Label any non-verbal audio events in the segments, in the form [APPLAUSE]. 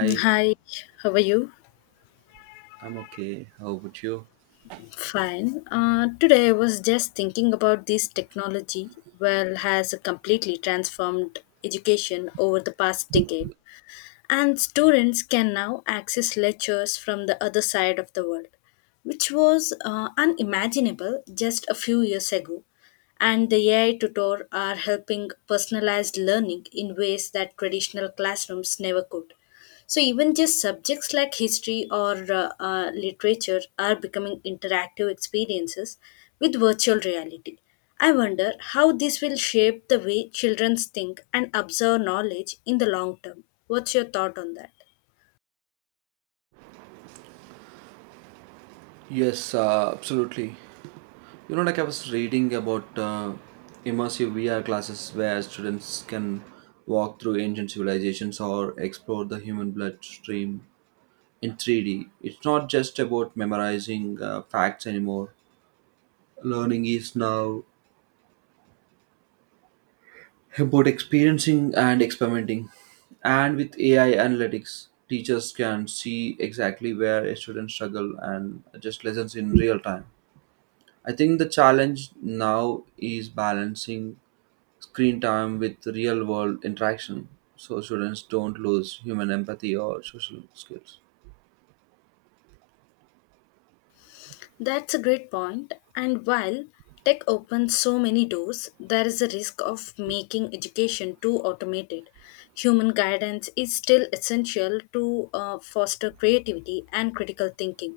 Hi, how are you? I'm okay. How about you? Fine. Today I was just thinking about this technology. Well, has completely transformed education over the past decade, and students can now access lectures from the other side of the world, which was unimaginable just a few years ago. And the AI tutor are helping personalized learning in ways that traditional classrooms never could. So, even just subjects like history or literature are becoming interactive experiences with virtual reality. I wonder how this will shape the way children think and observe knowledge in the long term. What's your thought on that? Yes, absolutely. You know, like I was reading about immersive VR classes where students can walk through ancient civilizations or explore the human bloodstream in 3D. It's not just about memorizing facts anymore. Learning is now about experiencing and experimenting. And with AI analytics, teachers can see exactly where a student struggle and adjust lessons in real time. I think the challenge now is balancing screen time with real world interaction so students don't lose human empathy or social skills. That's a great point. And while tech opens so many doors, there is a risk of making education too automated. Human guidance is still essential to foster creativity and critical thinking.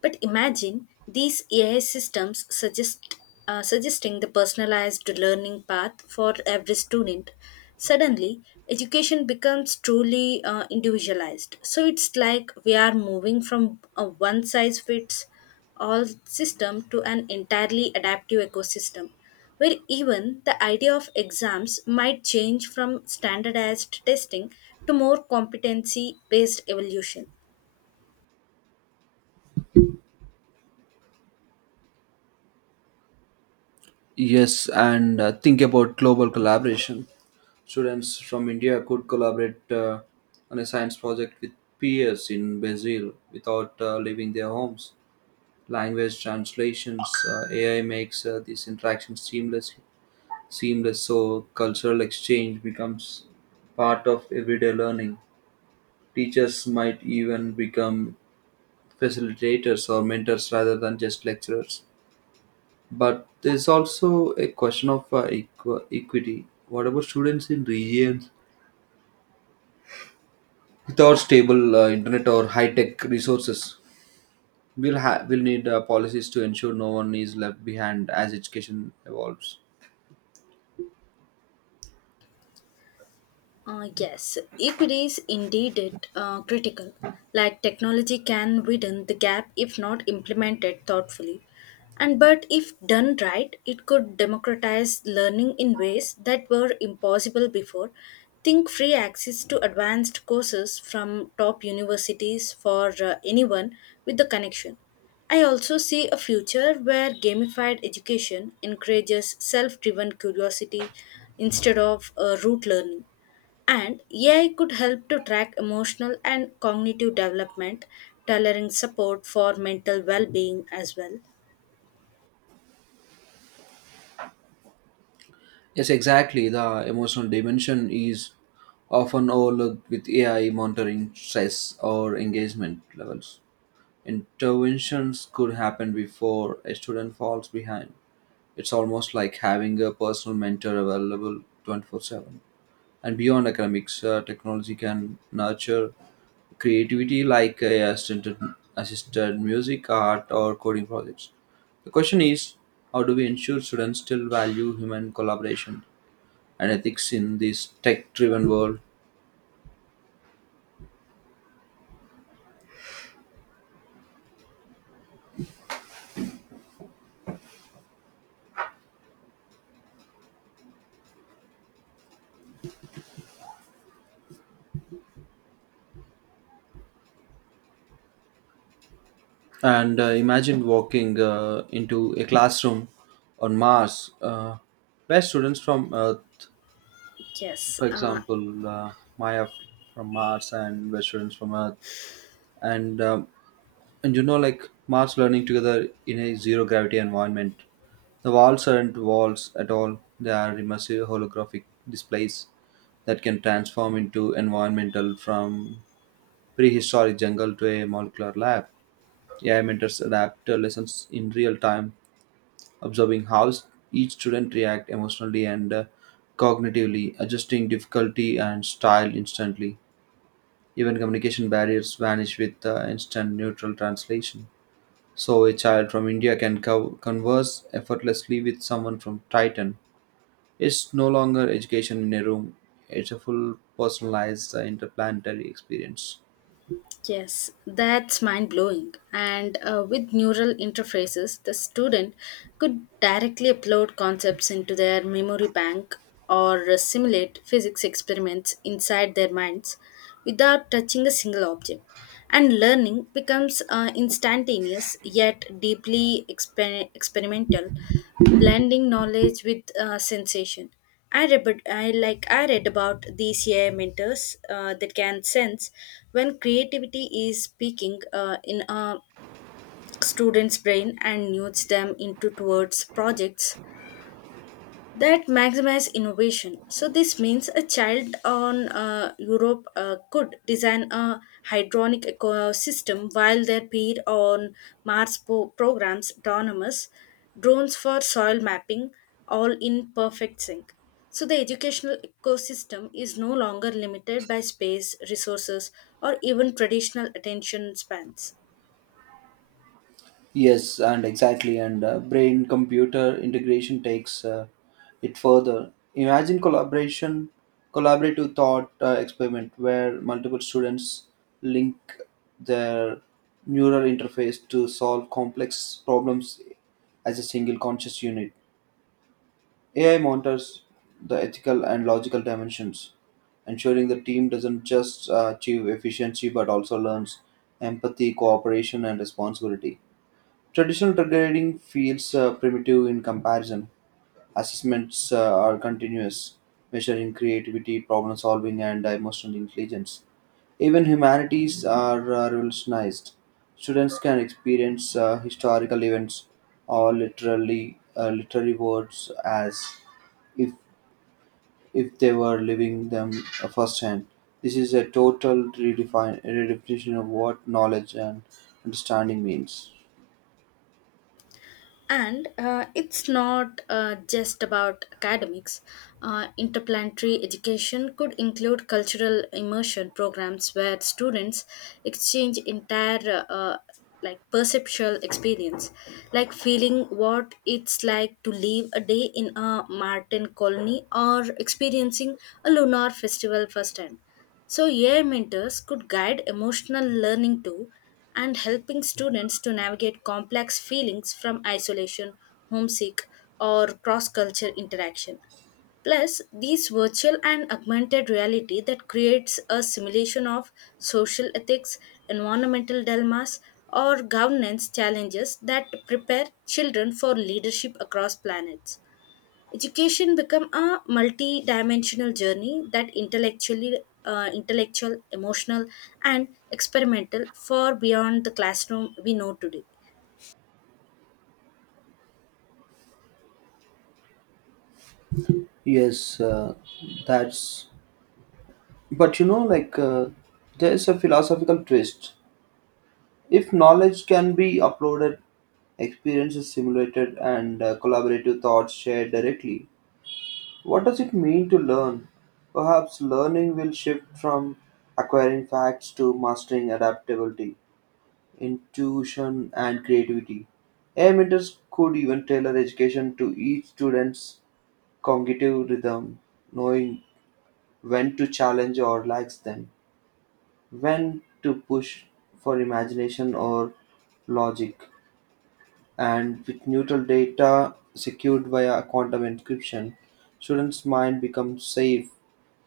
But imagine these AI systems suggesting the personalized learning path for every student. Suddenly, education becomes truly individualized. So it's like we are moving from a one size fits all system to an entirely adaptive ecosystem where even the idea of exams might change from standardized testing to more competency based evolution. Yes, and think about global collaboration. Students from India could collaborate on a science project with peers in Brazil without leaving their homes. Language translations, AI makes these interactions seamless, so cultural exchange becomes part of everyday learning. Teachers might even become facilitators or mentors rather than just lecturers. But there's also a question of equity. What about students in regions without stable internet or high-tech resources? We'll need policies to ensure no one is left behind as education evolves. Yes, equity is indeed it, critical. Like technology can widen the gap if not implemented thoughtfully. And but if done right, it could democratize learning in ways that were impossible before. Think free access to advanced courses from top universities for anyone with the connection. I also see a future where gamified education encourages self driven curiosity instead of rote learning. And AI could help to track emotional and cognitive development, tailoring support for mental well being as well. Yes, exactly. The emotional dimension is often overlooked with AI monitoring stress or engagement levels. Interventions could happen before a student falls behind. It's almost like having a personal mentor available 24/7. And beyond academics, technology can nurture creativity like AI assisted music, art, or coding projects. The question is how do we ensure students still value human collaboration and ethics in this tech driven world. And imagine walking into a classroom on Mars where students from Earth, Yes, for example, Maya from Mars and where students from Earth, and um, and you know like Mars learning together in a zero gravity environment. The walls aren't walls at all. They are immersive holographic displays that can transform into environmental from prehistoric jungle to a molecular lab. AI mentors adapt lessons in real time, observing how each student react emotionally and cognitively, adjusting difficulty and style instantly. Even communication barriers vanish with instant neutral translation. So a child from India can converse effortlessly with someone from Titan. It's no longer education in a room; it's a full personalized interplanetary experience. yes, that's mind blowing. And with neural interfaces, the student could directly upload concepts into their memory bank or simulate physics experiments inside their minds without touching a single object. And learning becomes instantaneous yet deeply experimental, blending knowledge with sensation. I read about these ai mentors that can sense when creativity is speaking in a student's brain and nudge them into towards projects that maximize innovation. So this means a child on Europe could design a hydronic ecosystem while their peer on Mars programs autonomous drones for soil mapping, all in perfect sync. So the educational ecosystem is no longer limited by space, resources, or even traditional attention spans. Yes, and exactly, and brain computer integration takes it further. Imagine collaborative thought experiment where multiple students link their neural interface to solve complex problems as a single conscious unit. AI monitors the ethical and logical dimensions, ensuring the team doesn't just achieve efficiency but also learns empathy, cooperation, and responsibility. Traditional trading feels primitive in comparison. Assessments are continuous, measuring creativity, problem solving, and emotional intelligence. Even humanities are revolutionized. Students can experience historical events or literally literary words as if if they were living them firsthand. This is a total redefinition of what knowledge and understanding means. And it's not just about academics. Interplanetary education could include cultural immersion programs where students exchange entire like perceptual experience, like feeling what it's like to live a day in a Martian colony or experiencing a lunar festival firsthand. So, AI mentors could guide emotional learning too and helping students to navigate complex feelings from isolation, homesick, or cross culture interaction. Plus, these virtual and augmented reality that creates a simulation of social ethics, environmental dilemmas, or governance challenges that prepare children for leadership across planets. Education become a multi-dimensional journey that intellectual, emotional, and experimental far beyond the classroom we know today. Yes, that's. But you know, like, there's a philosophical twist. If knowledge can be uploaded, experiences simulated, and collaborative thoughts shared directly, what does it mean to learn? Perhaps learning will shift from acquiring facts to mastering adaptability, intuition, and creativity. AI mentors could even tailor education to each student's cognitive rhythm, knowing when to challenge or relax them, when to push for imagination or logic, and with neutral data secured via quantum encryption, students' mind becomes safe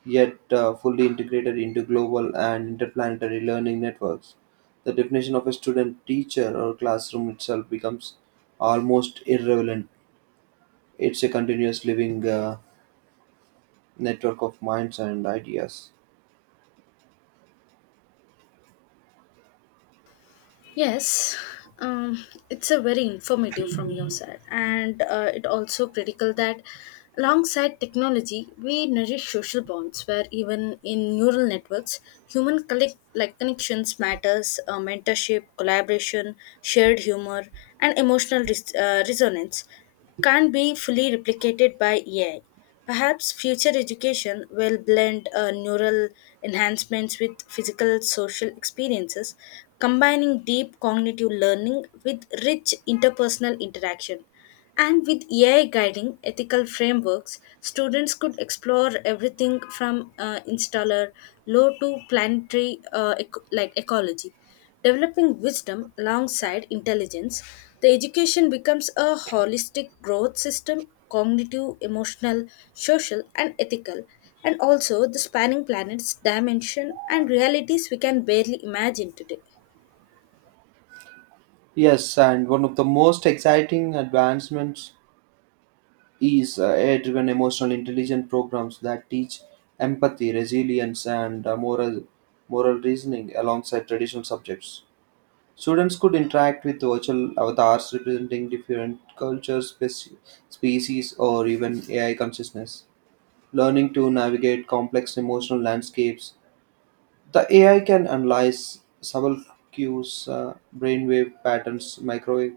yet fully integrated into global and interplanetary learning networks. The definition of a student, teacher, or classroom itself becomes almost irrelevant. It's a continuous living network of minds and ideas. Yes, it's a very informative from your side, and it also critical that alongside technology, we nourish social bonds where even in neural networks, human collect like connections matters, mentorship, collaboration, shared humor, and emotional resonance can't be fully replicated by AI. Perhaps future education will blend neural enhancements with physical social experiences, combining deep cognitive learning with rich interpersonal interaction. And with AI guiding ethical frameworks, students could explore everything from installer law to planetary like ecology. Developing wisdom alongside intelligence, the education becomes a holistic growth system cognitive, emotional, social, and ethical, and also the spanning planets, dimension, and realities we can barely imagine today. Yes, and one of the most exciting advancements is AI-driven emotional intelligence programs that teach empathy, resilience, and moral reasoning alongside traditional subjects. Students could interact with virtual avatars representing different cultures, species, or even AI consciousness, learning to navigate complex emotional landscapes. The AI can analyze subtle cues, brainwave patterns, microwave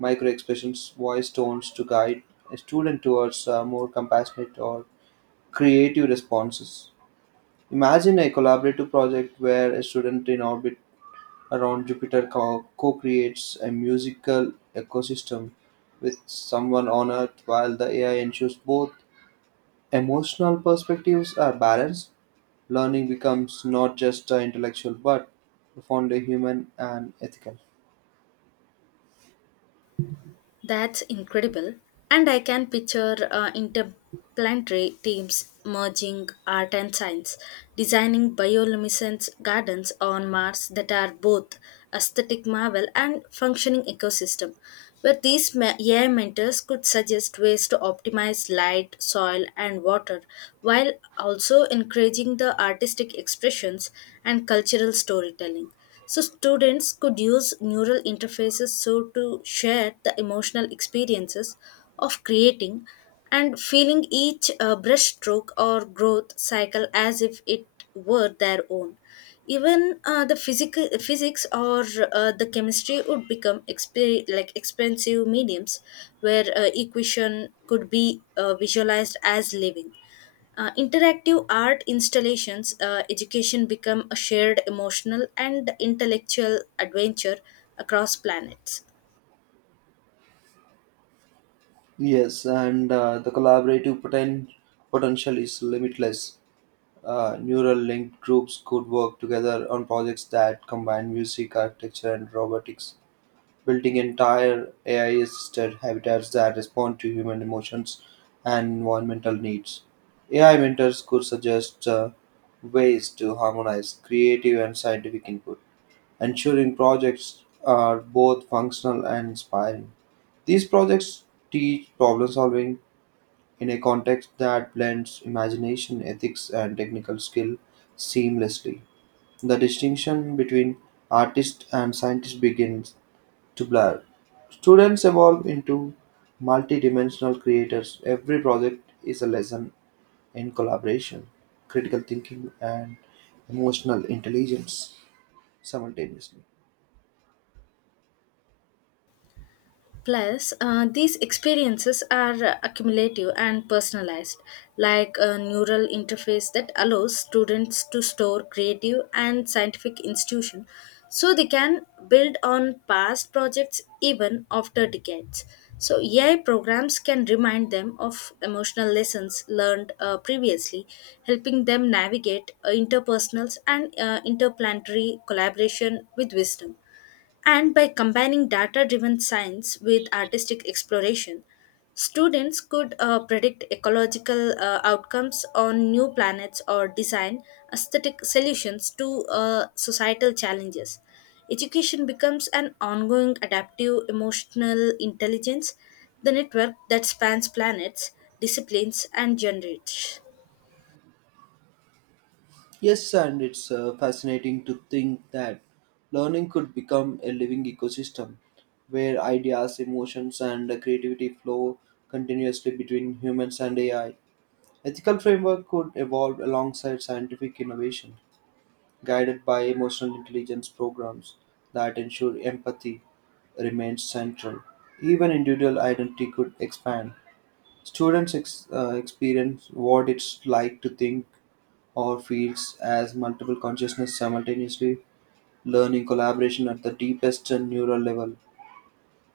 microexpressions, voice tones to guide a student towards more compassionate or creative responses. Imagine a collaborative project where a student in orbit around Jupiter co creates a musical ecosystem with someone on Earth while the AI ensures both emotional perspectives are balanced. Learning becomes not just intellectual but profoundly human and ethical. That's incredible. And I can picture interdisciplinary teams merging art and science, designing bioluminescence gardens on Mars that are both aesthetic marvel and functioning ecosystem, where these AI mentors could suggest ways to optimize light, soil, and water, while also encouraging the artistic expressions and cultural storytelling. So students could use neural interfaces so to share the emotional experiences of creating and feeling each brushstroke or growth cycle as if it were their own. Even the physical physics or the chemistry would become like expensive mediums where equation could be visualized as living interactive art installations. Education become a shared emotional and intellectual adventure across planets. Yes, and potential is limitless. Neural linked groups could work together on projects that combine music, architecture, and robotics, building entire AI assisted habitats that respond to human emotions and environmental needs. AI mentors could suggest ways to harmonize creative and scientific input, ensuring projects are both functional and inspiring. These projects teach problem solving, in a context that blends imagination, ethics, and technical skill seamlessly. The distinction between artist and scientist begins to blur. Students evolve into multidimensional creators. Every project is a lesson in collaboration, critical thinking, and emotional intelligence simultaneously. Plus, these experiences are accumulative and personalized, like a neural interface that allows students to store creative and scientific institution so they can build on past projects even after decades. So, AI programs can remind them of emotional lessons learned previously, helping them navigate interpersonals and interplanetary collaboration with wisdom. And by combining data driven science with artistic exploration, students could predict ecological outcomes on new planets or design aesthetic solutions to societal challenges. Education becomes an ongoing adaptive emotional intelligence, the network that spans planets, disciplines, and generations. Yes, and it's fascinating to think that learning could become a living ecosystem where ideas, emotions, and creativity flow continuously between humans and AI. Ethical framework could evolve alongside scientific innovation, guided by emotional intelligence programs that ensure empathy remains central. Even individual identity could expand. Students experience what it's like to think or feels as multiple consciousness simultaneously, learning collaboration at the deepest and neural level.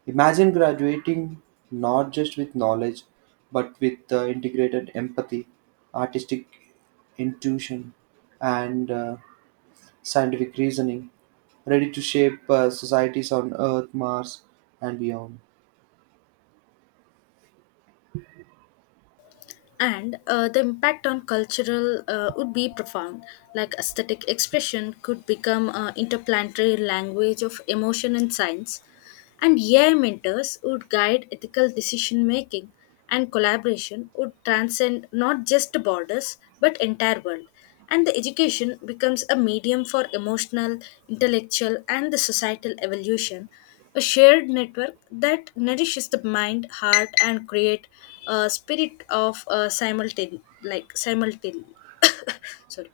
Imagine graduating not just with knowledge, but with integrated empathy, artistic intuition, and scientific reasoning, ready to shape societies on Earth, Mars, and beyond. And the impact on cultural would be profound, like aesthetic expression could become interplanetary language of emotion and science, and ai mentors would guide ethical decision making, and collaboration would transcend not just borders but entire world, and the education becomes a medium for emotional, intellectual, and the societal evolution, a shared network that nourishes the mind, heart, and create a spirit of [COUGHS] sorry,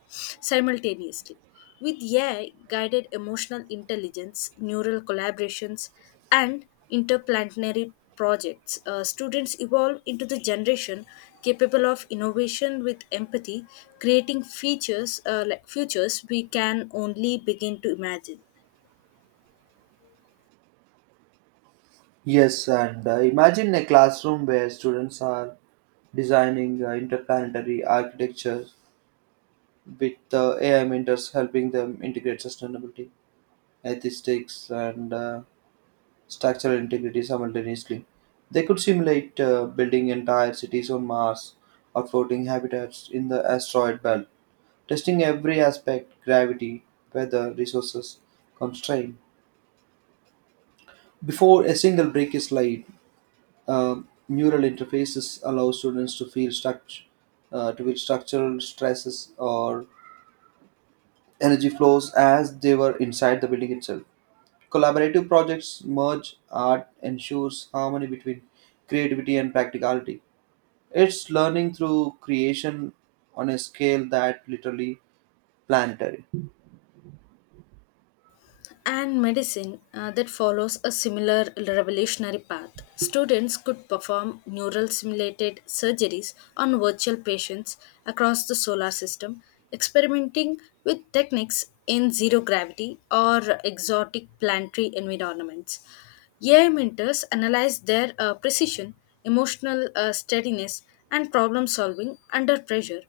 simultaneously. With AI guided emotional intelligence, neural collaborations, and interplanetary projects, students evolve into the generation capable of innovation with empathy, creating features like futures we can only begin to imagine. Yes, and imagine a classroom where students are designing interplanetary architecture with AI mentors helping them integrate sustainability, ethics, and structural integrity simultaneously. They could simulate building entire cities on Mars or floating habitats in the asteroid belt, testing every aspect gravity, weather, resources, constraint. Before a single brick is laid, neural interfaces allow students to to feel structural stresses or energy flows as they were inside the building itself. Collaborative projects merge art, ensures harmony between creativity and practicality. It's learning through creation on a scale that literally planetary. Health and medicine that follows a similar revolutionary path. Students could perform neural simulated surgeries on virtual patients across the solar system, experimenting with techniques in zero gravity or exotic planetary environments. AI mentors analyze their precision, emotional steadiness, and problem solving under pressure,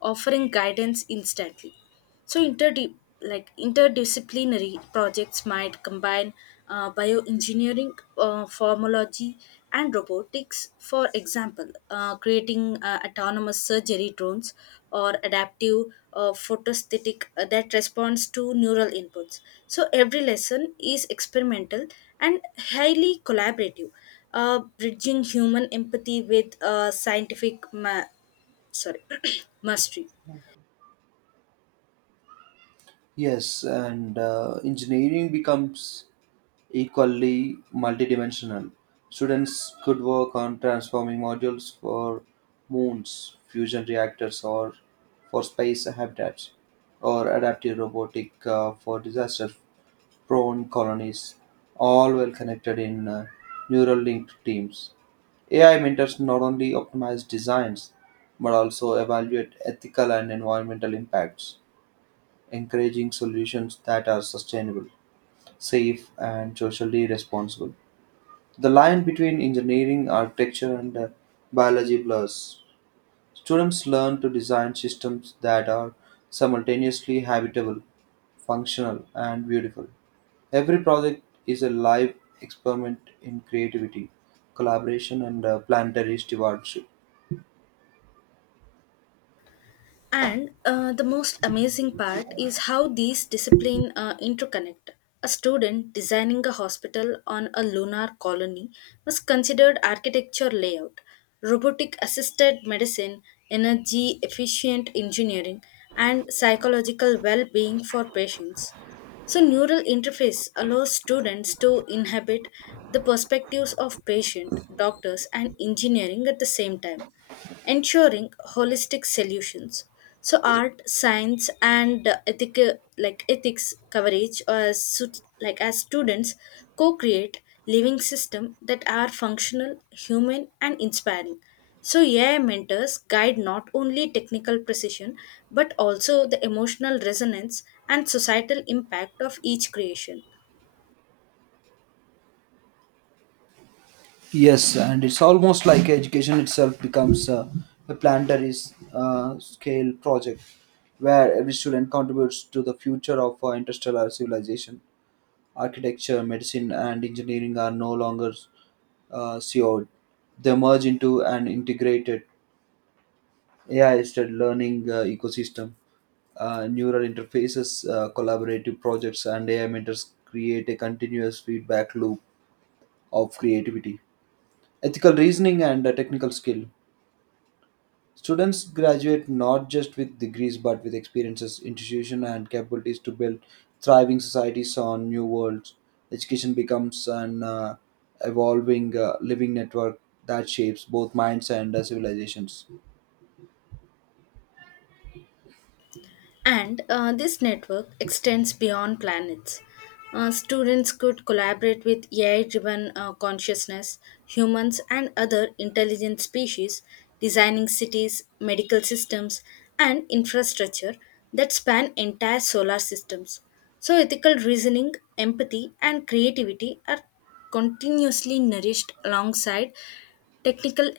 offering guidance instantly. So interdip like interdisciplinary projects might combine bioengineering, formology, and robotics. For example, creating autonomous surgery drones or adaptive photosthetic that responds to neural inputs. So every lesson is experimental and highly collaborative, bridging human empathy with scientific ma- sorry [CLEARS THROAT] mastery. Yes, and engineering becomes equally multidimensional. Students could work on transforming modules for moons, fusion reactors, or for space habitats, or adaptive robotic for disaster-prone colonies, all well connected in neural linked teams. AI mentors not only optimize designs but also evaluate ethical and environmental impacts, encouraging solutions that are sustainable, safe, and socially responsible. The line between engineering, architecture, and biology blurs. Students learn to design systems that are simultaneously habitable, functional, and beautiful. Every project is a live experiment in creativity, collaboration, and planetary stewardship. And the most amazing part is how these disciplines interconnect. A student designing a hospital on a lunar colony must consider architecture layout, robotic assisted medicine, energy efficient engineering, and psychological well being for patients. So, neural interface allows students to inhabit the perspectives of patient, doctors, and engineering at the same time, ensuring holistic solutions. So, art, science, and ethical like ethics coverage as as students co-create living system that are functional, human, and inspiring. So, AI mentors guide not only technical precision but also the emotional resonance and societal impact of each creation. Yes, and it's almost like education itself becomes a planetary scale project where every student contributes to the future of interstellar civilization. Architecture, medicine, and engineering are no longer siloed. They merge into an integrated AI-assisted learning ecosystem. Neural interfaces, collaborative projects, and AI mentors create a continuous feedback loop of creativity, ethical reasoning, and technical skill. Students graduate not just with degrees but with experiences, institution, and capabilities to build thriving societies on new worlds. Education becomes an evolving living network that shapes both minds and civilizations. And this network extends beyond planets. Students could collaborate with AI driven consciousness, humans, and other intelligent species, designing cities, medical systems, and infrastructure that span entire solar systems. So, ethical reasoning, empathy, and creativity are continuously nourished alongside technical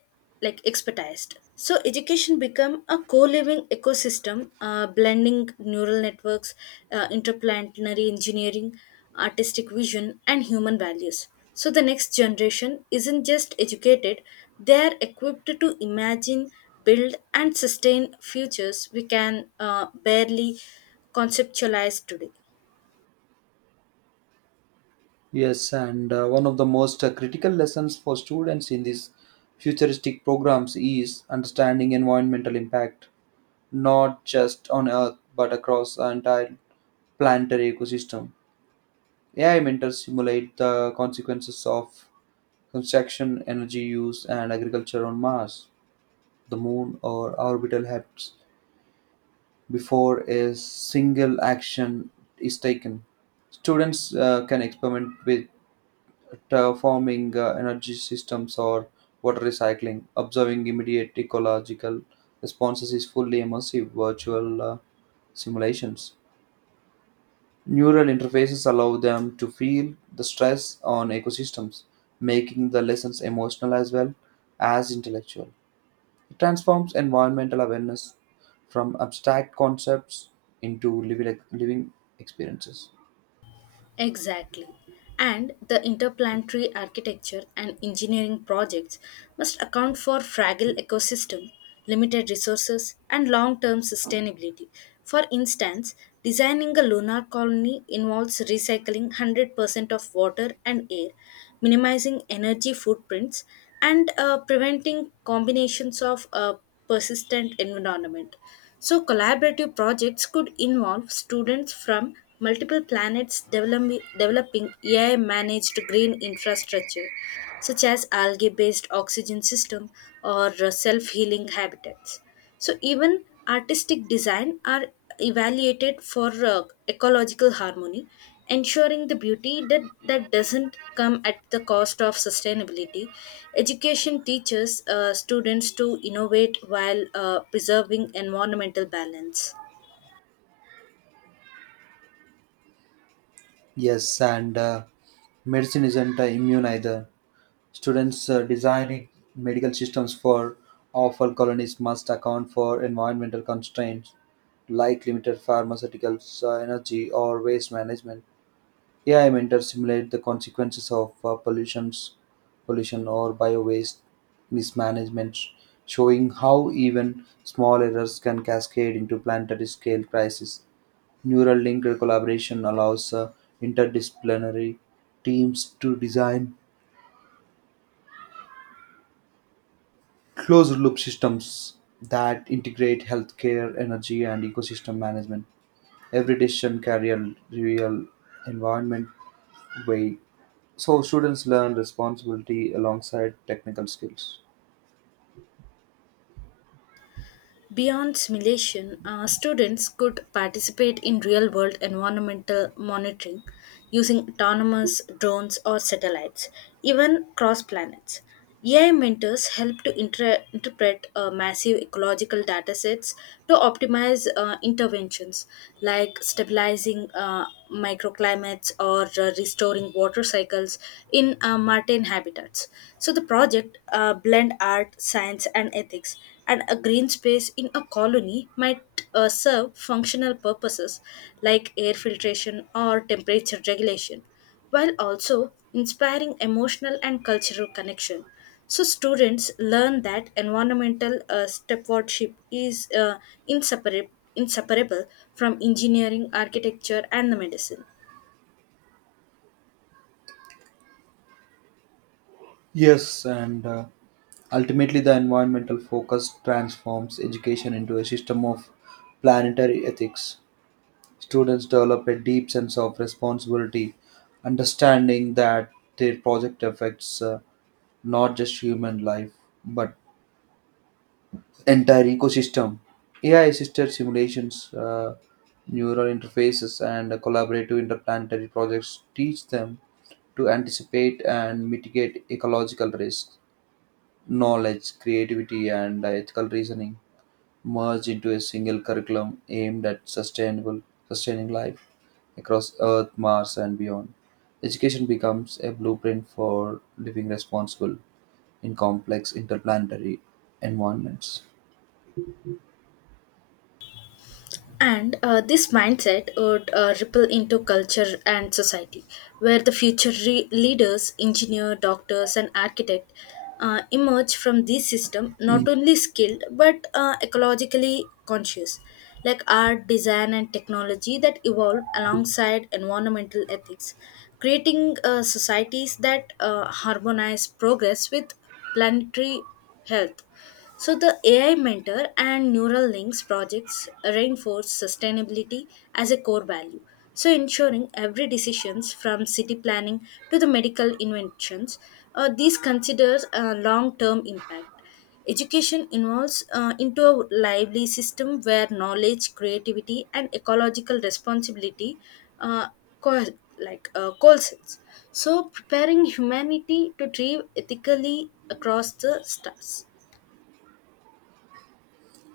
like expertised. So education become a co-living ecosystem, blending neural networks, interplanetary engineering, artistic vision, and human values. So the next generation isn't just educated; they are equipped to imagine, build, and sustain futures we can barely conceptualize today. Yes, and one of the most critical lessons for students in these futuristic programs is understanding environmental impact, not just on Earth but across the entire planetary ecosystem. AI mentors simulate the consequences of construction, energy use, and agriculture on Mars, the Moon, or orbital HEPs before a single action is taken. Students can experiment with terraforming energy systems or water recycling. Observing immediate ecological responses is fully immersive virtual simulations. Neural interfaces allow them to feel the stress on ecosystems, making the lessons emotional as well as intellectual. It transforms environmental awareness from abstract concepts into living experiences. Exactly. And the interplanetary architecture and engineering projects must account for fragile ecosystem, limited resources, and long-term sustainability. For instance, designing a lunar colony involves recycling 100% of water and air, minimizing energy footprints, and preventing combinations of persistent environment. So, collaborative projects could involve students from multiple planets developing AI managed green infrastructure, such as algae based oxygen system or self healing habitats. So, even artistic design are evaluated for ecological harmony, ensuring the beauty that doesn't come at the cost of sustainability. Education teaches students to innovate while preserving environmental balance. Yes, and medicine isn't immune either. Students designing medical systems for awful colonies must account for environmental constraints like limited pharmaceuticals, energy, or waste management. AI mentors simulate the consequences of pollution or bio-waste mismanagement, showing how even small errors can cascade into planetary scale crisis. Neural link collaboration allows interdisciplinary teams to design closed loop systems that integrate healthcare, energy, and ecosystem management. Every decision carries a real environment weight, so students learn responsibility alongside technical skills. Beyond simulation, students could participate in real world environmental monitoring using autonomous drones or satellites, even cross planets. AI mentors help to interpret massive ecological datasets to optimize interventions like stabilizing microclimates or restoring water cycles in marine habitats. So the project blend art, science, and ethics, and a green space in a colony might serve functional purposes like air filtration or temperature regulation, while also inspiring emotional and cultural connection. So, students learn that environmental stewardship is inseparable, inseparable from engineering, architecture, and the medicine. Yes, and ultimately the environmental focus transforms education into a system of planetary ethics. Students develop a deep sense of responsibility, understanding that their project affects not just human life but entire ecosystem. AI assisted simulations, neural interfaces, and collaborative interplanetary projects teach them to anticipate and mitigate ecological risks. Knowledge, creativity, and ethical reasoning merge into a single curriculum aimed at sustaining life across Earth, Mars, and beyond. Education becomes a blueprint for living responsible in complex interplanetary environments. And this mindset would ripple into culture and society, where the future leaders, engineer, doctors, and architect emerge from this system not only skilled but ecologically conscious, like art, design, and technology that evolve alongside environmental ethics, creating societies that harmonize progress with planetary health. So, the AI Mentor and Neural Links projects reinforce sustainability as a core value. So, ensuring every decisions from city planning to the medical inventions, these considers a long-term impact. Education involves into a lively system where knowledge, creativity, and ecological responsibility uh, co- coalesces. So, preparing humanity to thrive ethically across the stars.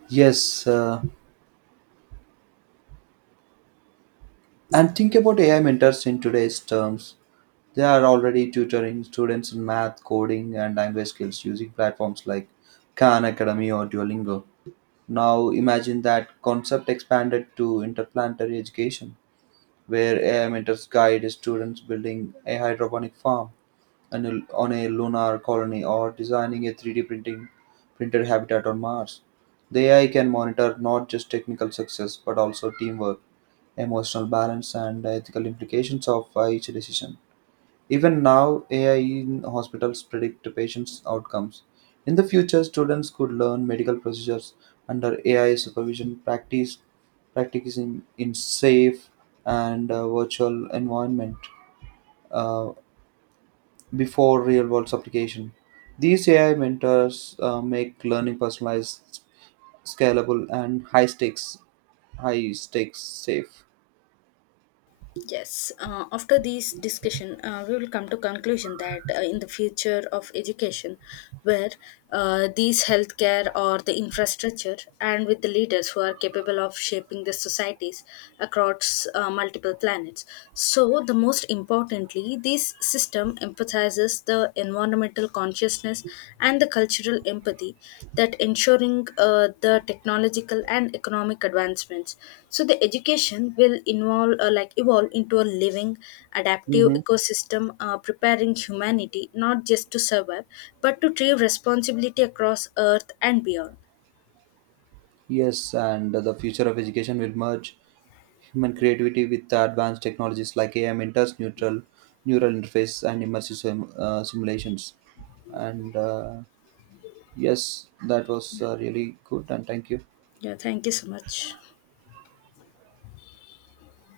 Yes, and think about AI mentors in today's terms. They are already tutoring students in math, coding, and language skills using platforms like Khan Academy or Duolingo. Now imagine that concept expanded to interplanetary education, where AI mentors guide students building a hydroponic farm on on a lunar colony or designing a 3D printing printed habitat on Mars. The AI can monitor not just technical success but also teamwork, emotional balance, and ethical implications of each decision. Even now, AI in hospitals predict patients' outcomes. In the future, students could learn medical procedures under AI supervision, practice practicing in safe and virtual environment. Uh, Before real world application. These AI mentors make learning personalized, scalable, and high stakes safe. Yes, after this discussion, we will come to conclusion that in the future of education, where these healthcare or the infrastructure, and with the leaders who are capable of shaping the societies across multiple planets. So, the most importantly, this system emphasizes the environmental consciousness, and the cultural empathy that ensuring the technological and economic advancements. So the education will involve like evolve into a living, adaptive Mm-hmm. ecosystem, preparing humanity not just to survive but to take responsibility across Earth and beyond. Yes, and the future of education will merge human creativity with the advanced technologies like AI mentors, neutral neural interface, and immersive simulations. And yes, that was really good, and thank you. Yeah, thank you so much.